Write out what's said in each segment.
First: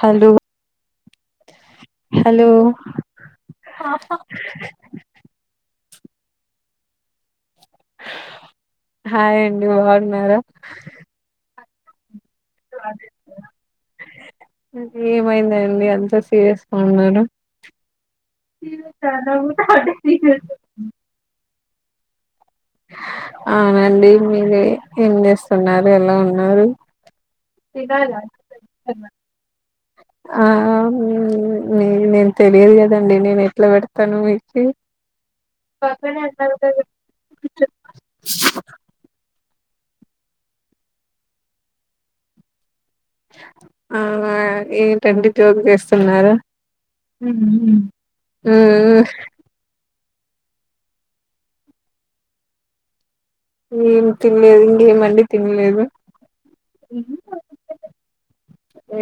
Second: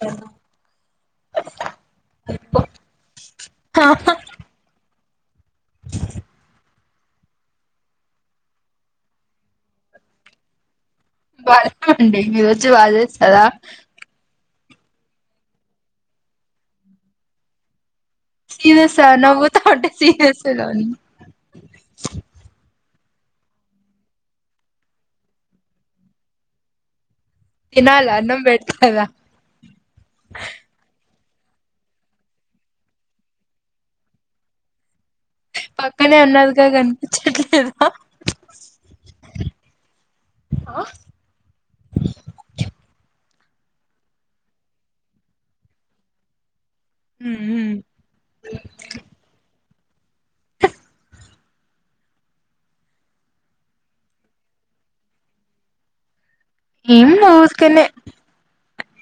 Hello hello hi అండి మా బాగున్నారా బాగున్నామండి మీరు వచ్చి వాజేస్తారా ఆహా ఏమైందండి అంత సీరియస్ గా ఉన్నారు సీరియస్సా నవ్వుతా ఉంటే సీరియస్సా గా ఉన్ అవునండి మీరు ఏం చేస్తున్నారు ఎలా ఉన్నారు తినాలా అన్నం పెడతారా ఆ అమ్ మీకు నేను తెలియదు కదండి నేను ఎట్లా పెడతాను మీకి పక్కనే ఉన్నదిగా కనిపించట్లేదా ఆ ఆ ఏంటండి జోక్ చేస్తున్నారు ఊ ఉమ్ ఊ ఏం తినలేదండి ఏమండి తినలేదు ఏం లోస్కెనే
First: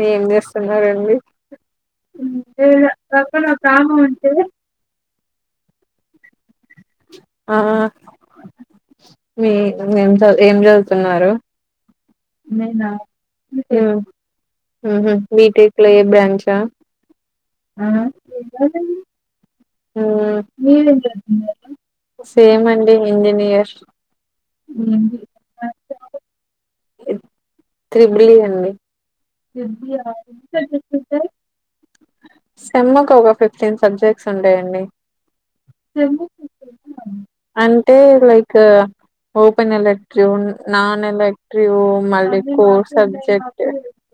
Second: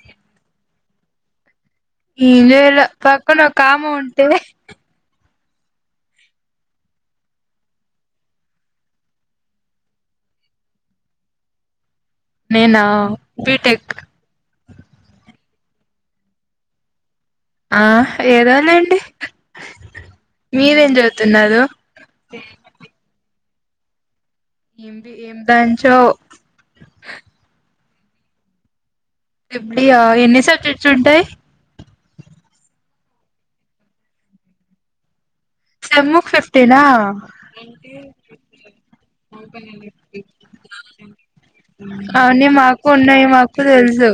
ఏం చేస్తున్నారండి. ఏంచేయలే పక్కన ఒక ఆమె ఉంటే ఆహ మీ నువ్ ఏం చదువ్ ఏం చదువుతున్నారు? నేనా ఉమ్ బీటెక్ ఊహు బీటెక్ లో ఏ బ్రాంచా ఆ ఏదోలేండి. మీరేం చదువుతున్నారు సేమ్ అండి ఇంజనీయర్ [inaudible] ఎం బి ఏం బ్యాంచో త్రిబిలి అండి. త్రిబిలి ఆ ఎన్ని సబ్జెక్ట్స్ ఉంటయ్? సెమ్ముకు ఒక ఫిఫ్టీన్ సబ్జెక్ట్స్ ఉంటయండి. సెమ్ కి ఫిఫ్టీనా అంటే like open elective, non elective, మళ్ళీ అవన్నీ కోర్ మాకు ఉన్నాయి మాకు సబ్జెక్ట్. తెలుసు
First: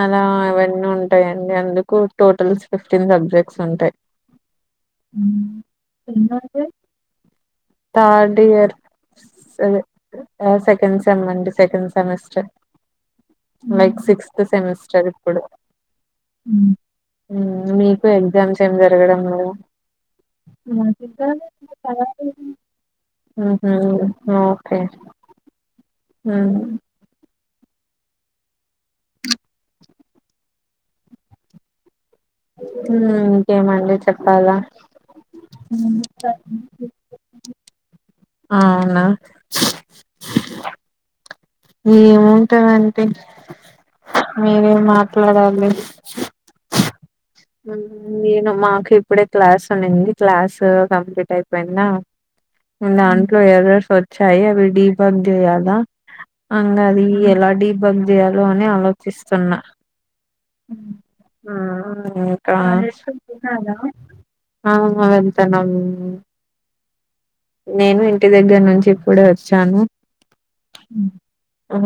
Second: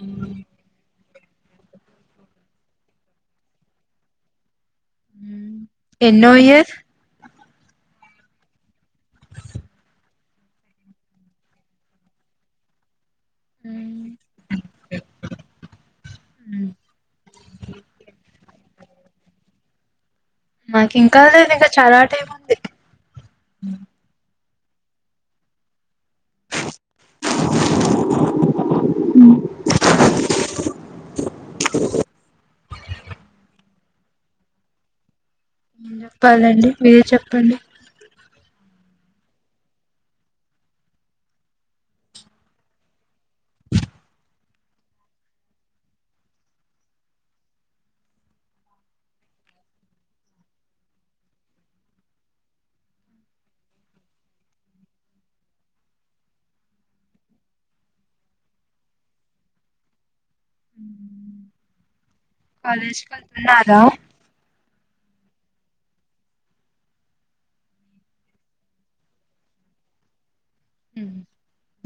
అలా ఇవన్ ఉంటయండి అందుకు టోటల్ ఫిఫ్టీన్ సబ్జెక్ట్స్ ఉంటయ్. ఉమ్ ఎన్నో ఇయర్ [unintelligible] థర్డ్ ఇయర్, సరే ఆ సెకండ్ సెమ్ అండి, second semester. Like sixth semester ఇప్పుడు, ఉమ్. ఉమ్ మీకు ఎగ్జామ్స్? ఏం జరగడం లేదా? మాకు ఇంకా లేదు ఇంకా చాలా టైం ఉంది ఆహా ఓ ఫే ఉమ్ ఉమ్ ఉమ్ ఇంకేమండి చెప్పాల చెప్పాలండి మీరే చెప్పండి. అవునా ఏం ఉంటవండి మీరే మాట్లాడాలి. నేను మాకు ఇప్పుడే క్లాస్ ఉన్నింది క్లాస్ కంప్లీట్ అయిపోయిందా, దాంట్లో ఎర్రర్స్ వచ్చాయి అవి డీ బగ్ చేయాలా, అంగది ఎలా డీ బగ్ చేయలో అని ఆలోచిస్తున్నా. ఇంకా కాలేజ్కి వెళ్తున్నారా ఆహా వెళ్తున్నాం, నేను ఇంటి దగ్గర నుంచి ఇప్పుడే వచ్చాను. ఉమ్ అహ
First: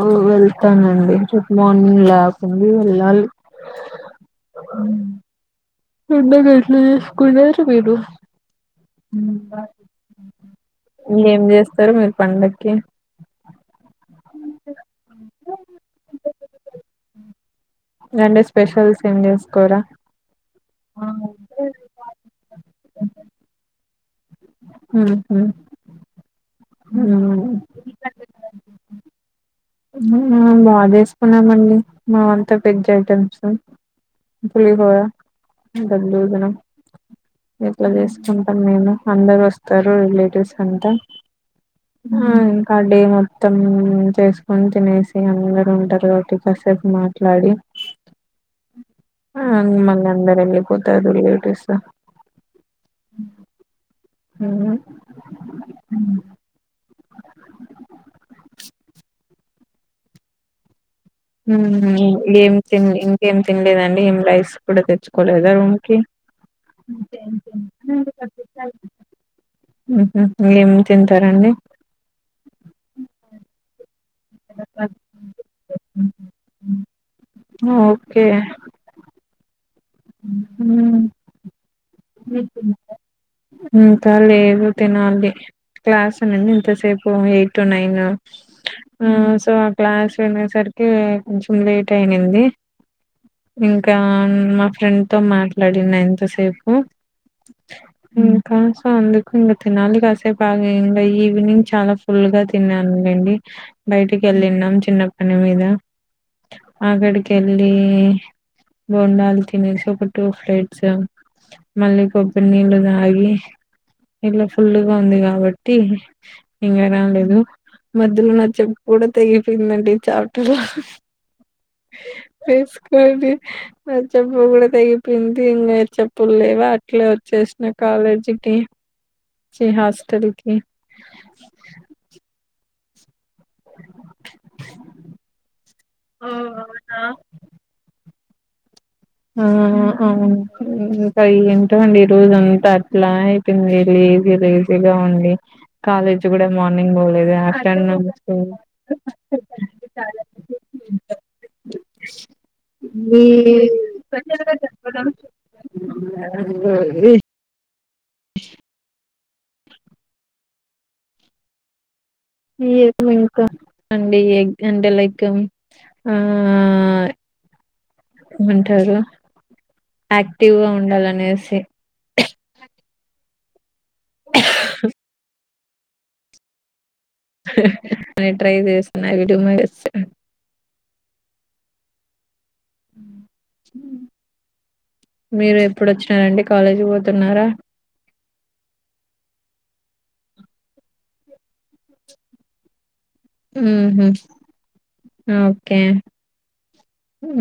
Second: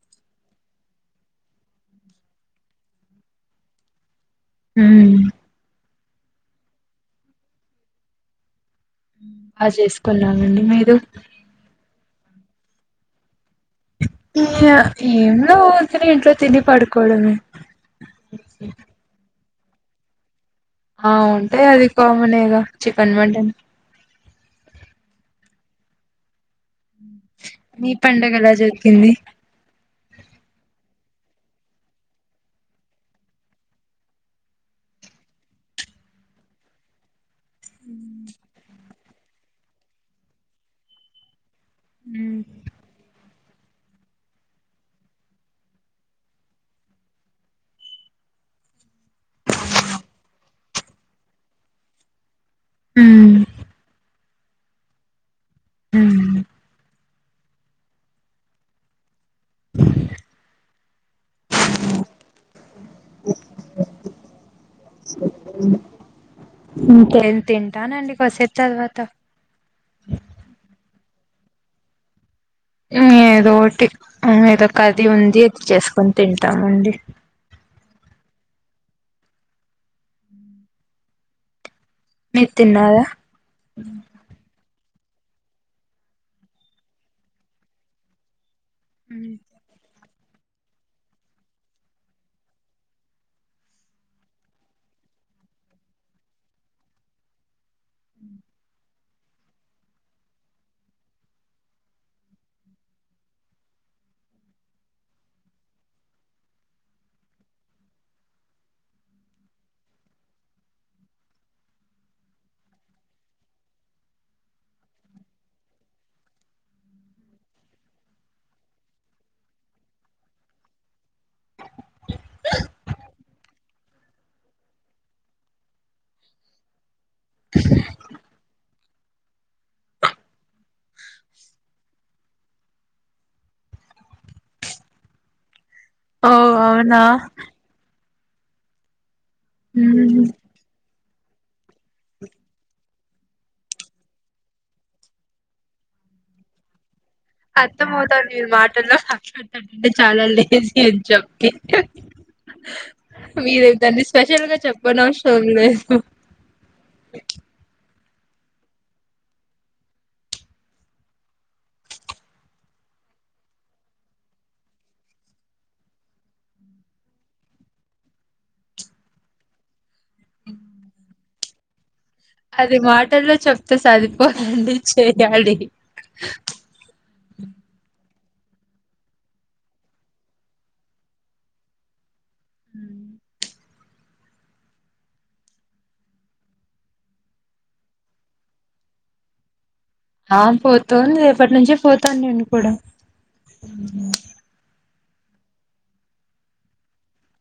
ఓ వెళ్తానండి జుడ్ మార్నింగ్ లేకుండా వెళ్ళాలి ఆ ఉమ్, రగాలు స్కూల్ పేలు బాగా చేసుకున్నామండి మీరు ఏం చేస్తారు మీరు పండకి ఏం ఉ తిన ఇంట్లో తిని పడుకోడమ అంటే స్పెషల్స్ ఏం చేస్తా కూడారా ఆ ఉంటాయి అది కామన్ద చికెన్ మటన్ ఆ మీ పండుగ ఎలా జరిగింది బాగా చేసుకున్నామండి మామంతా వెజ్ ఐటమ్స్ పులిహోర గలదన ఇట్లా చేసుకుంటాం మేము అందరు వస్తారు రిలేటివ్స్ అంతా ఇంకా డే మొత్తం చేసుకు కొ తినేసి అందరూ ఉంటారు కాబట్టి కాసేపు మాట్లాడి ఆ మళ్ళీ అందరు వెళ్ళిపోతారు రిలేటివ్స్ ఉమ్ అ ఏం తి ఇంకేం తినలేదండి ఏం లైస్ కూడా తెచ్చుకోలేదా రూమ్ కి ేను తింటానండి కోసే తర్వాత సారండి హు ఏదో ఒకటి ఏదో ఒక కది ఉంది అది చేసుకొని తింటామండి ఓకే మీరు తిన్నారా అ ఇంకా లేదు తినాలి క్లాస్ ఉన్నింది ఇంతసేపు ఎయిట్ టు నైన్ ఆ ఉమ్. సో క్లాస్ తినేసరికి కొంచెం లేట్ అయింది ఇంకా మా ఫ్రెండ్ తో మాట్లాడినా ఇంతసేపు ఇంకా సో అందుకు ఇంకా తినాలి కాసేపు ఆ ఇంకా ఈవినింగ్ చాలా ఫుల్ గా తిన్నాను లేండి బయటికి వెళ్ళన్నాం చిన్న పని మీద అక్కడికి వెళ్ళి బోండాలు తినేసి ఒక టూ ప్లేట్స్ మళ్ళీ కొబ్బరి నీళ్ళు తాగి ఇలా ఫుల్ గా ఉంది కాబట్టి ఇంకా రాలేదు మధ్యలో నా చెప్పు కూడా తెగిపోయిందండి చాటలో వేసుకొని చెప్పు కూడా తెగిపోయింది ఇంకా చెప్పులు లేవా అట్లే వచ్చేసిన కాలేజీకి వచ్చే హాస్టల్ కి ఓ అవునా ఉమ్ హ ఏంటో అండి ఈ రోజు అంతా అట్లా అయిపోంది లేలీజీ లేజీగా ఉండి కాలేజ్ కూడా మార్నింగ్ పోలేదు ఆఫ్టర్నూన్ అర్థంమవుతాఉంది మీరు స్కూల్ మాటల్లో మాట్లాడతాడంటే చాలా లేజీ అని చెప్పి మీరే దన్ని స్పెషల్ గా చెప్పన అవసరం లేదు ఇంకా అండి ఎగ్ అంటే లైక్ ఆ ఏమంటారు యాక్టివ్ ఉండాలనేసి అది మాటల్లో చెప్తే సరిపోదండి చేయాలి ట్రై చేసన అడుమాస్ మీరు ఎప్పుడు వచ్చినారండి కాలేజీ పోతున్నారా ఆ పోతోంది రేపటి నుంచి పోతాను నేను కూడా హుహు ఓకే హు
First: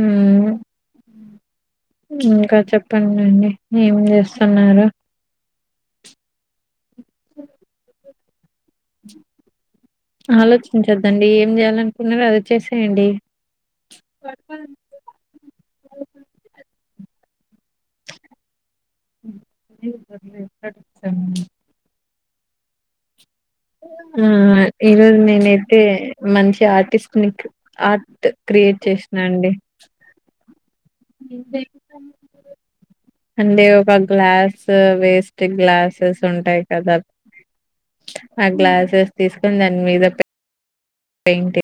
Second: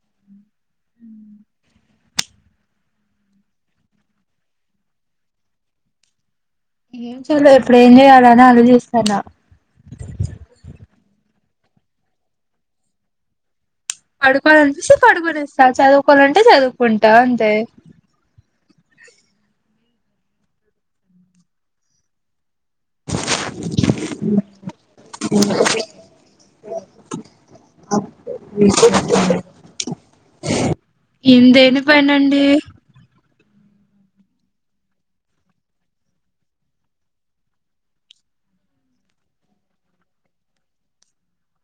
ఇంకా చెప్పండి ఏమి చేస్తున్నారు ఏం ఇప్పుడ ఏం చేయాల ఆలోచిస్తానా అదండి ఏం చేయాలనుకున్నారో అదే చేసేయండి పడుకోవాలినిపిస్తే పడుకొనిస్తా చదువుకోవాలంటే చదువుకో కుంటా అంతె [unintelligible] ఆ ఈరోజు నేనైతే మంచి ఆర్టిస్ట్ ని ఆర్ట్ క్రియేట్ చేసిన అండి ఇందేని పనండి అంటే ఒక గ్లాస్ వేస్ట్ గ్లాసెస్ ఉంటాయి. కదా ఆ గ్లాసెస్ తీసుకుని దాని మీద పెయింటింగ్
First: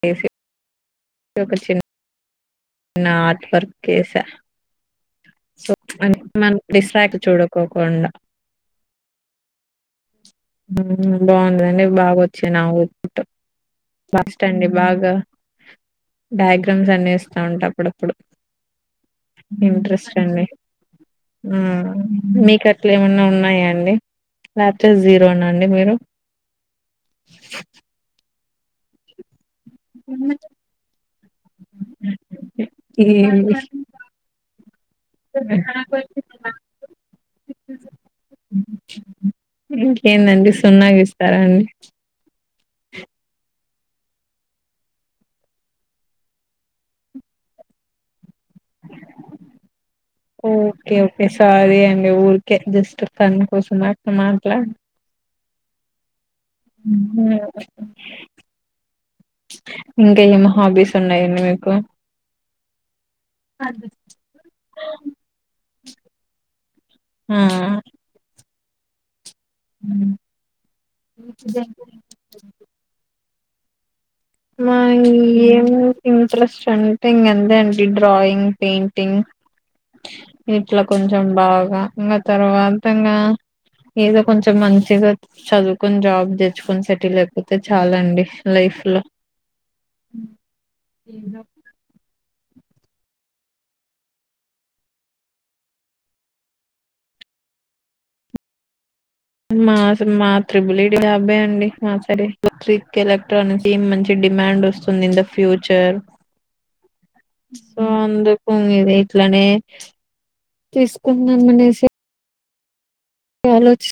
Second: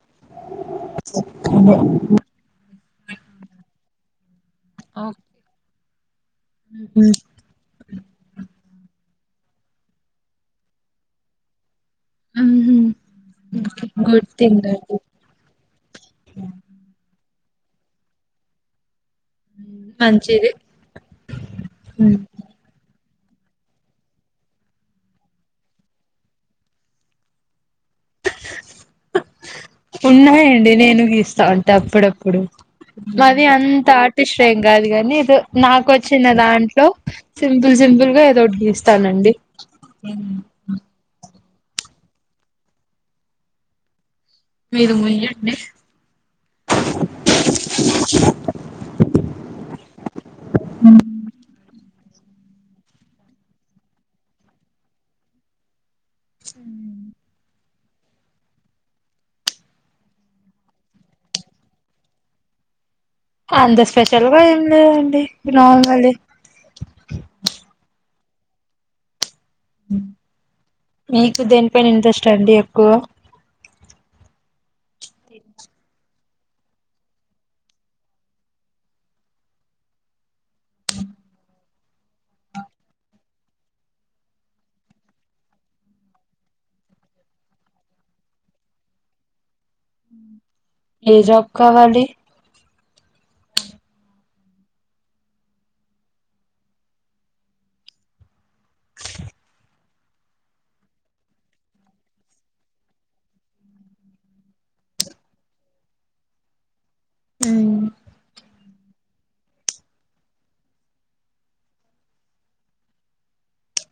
వేసి అ [unintelligible] నాట్వర్క్ వేస ఆ అన్ మనం డిస్రాక్ చూడుకోకుండా బాగుందండి బాగా వచ్చాయి నా ఔట్పుట్ గుడ్ కాస్ట్ థింగ్ అండి బాగా డయాగ్రామ్స్ అనే ఉంటా అప్పుడప్పుడు ఇంట్రెస్ట్ అండి మంచిది ఆ మీకు అట్లా ఏమన్నా ఉన్నాయండి లేీ ఇంట్లోన్నా అండి మీరు ఉన్నాయండీ నేను గీస్త అంటే అప్పుడప్పుడు ఈ మాది అంత ఆర్టిస్ట్ రే గాదు కాని ఏదో నాకు వచ్చిన దాంట్లో సింపుల్ సింపుల్ గా ఏదోకటి గీస్తానండి ఇంకేందండి సున్నా [inaudible] మీరు ముయండి ఓకే ఓకే సారీ అండి ఊరికే జస్ట్ ఫన్ కోసం అట్ మాట్లాడ ఇంకా ఏమి హాబీస్ ఉన్నాయండి మీకు అంత స్పెషల్ గా ఏం లేదండి నార్మలే ఆ మీకు దేనిపైన ఇంట్రెస్ట్ అండి ఎక్కువ మా ఏం ఇంట్రెస్ట్ అంటే ఇకా ఎంతే అండి డ్రాయింగ్ పెయింటింగ్ ఇట్లా కొంచెం బాగా ఇంకా తర్వాత ఇంకా ఏదో కొంచెం మంచిగా చదువుకొని జాబ్ తెచ్చుకొని సెటిల్ అయిపోతే చాలా అండి లైఫ్ లో ఏ జాబ్ కావాలి మా మా త్రిబుల్ ఐడి జాబే అండి మా సరీకి ఎలక్ట్రానిక్స్ ఏ మంచి డిమాండ్ వస్తుంది ఇన్ ద ఫ్యూచర్ సో అందుకు ఇది ఇట్లానే తీసుకుంటున్నాం అనేసి ఆలోచి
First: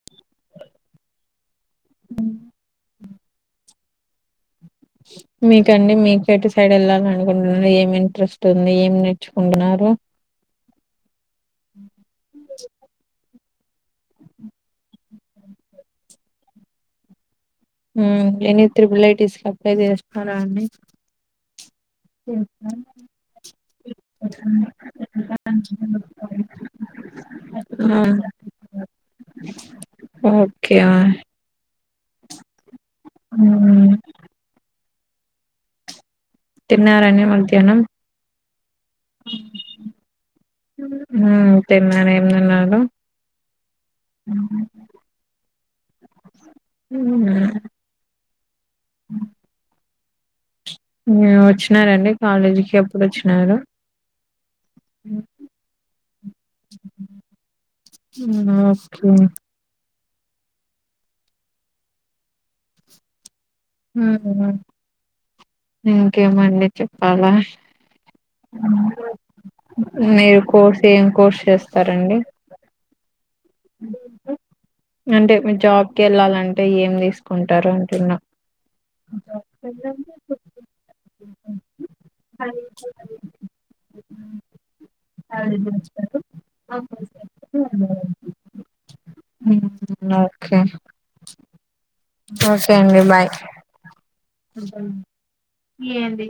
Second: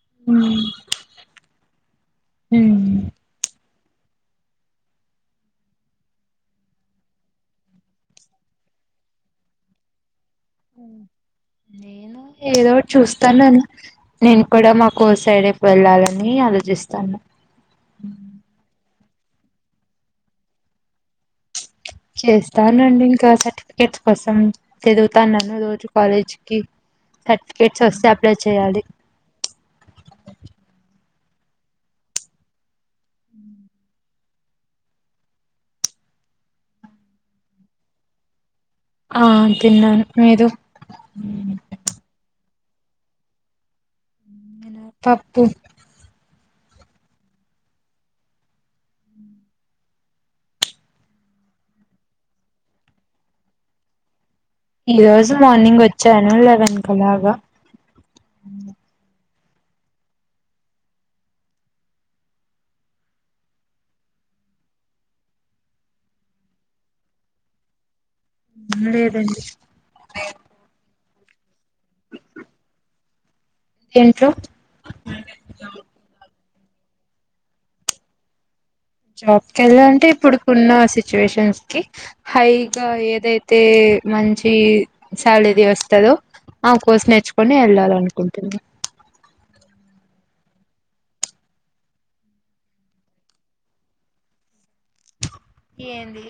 మ్ మీకండి మీక ఎటు సైడ్ వెళ్ళాల అనుకుంటున్నారు. ఏం ఇంట్రెస్ట్ ఉంది ఏం నేర్చుకుంటున్నారు. నేను ఏదోటి చూస్తానను నేను కూడా మాకు సైడ్ ఎప్పుడేళ్ళాలని ఆలోచిస్తాను హు ఎని త్రిపుల్ ఐటీస్కి అప్లై చేస్నారా అండి చేస్తానండి ఇంకా సర్టిఫికేట్స్ కోసం తిరుగుతున్నాము రోజు కాలేజ్కి సర్టిఫికెట్స్ వస్తే అప్లై చేయాలి ఓకే ఉ తిన్నారండి మధ్యాహ్నం ఆ తిన్నాను మీరు హమ్ ఉహు పప్పు హ్మ్మ్ వచ్చినారండి కాలేజీకి ఎప్పుడు వచ్చినారు ఈ రోజు మార్నింగ్ వచ్చాను లెవెన్ కలాగా ఓకే హ్మ్మ్ ఇంకేమండి చెప్పాలా హ్మ్మ్ లేదండి మీరు కోర్సెం కోర్స్ చేస్తారండి దేంట్లో అంటే మీ జాబ్ కెల్లా ఏం తీసుకుంటారు అంటున్నా జాబ్కి వెళ్ళాలంటే ఇప్పుడుకున్న సిచ్యువేషన్స్ కి హైగా ఏదైతే మంచి సాలరీ వస్తదో ఆ కోర్స్ నేర్చుకుని వెళ్ళాల అనుకుంట హు నే ఒకే ఓకే అండి బాయ్ ఏంది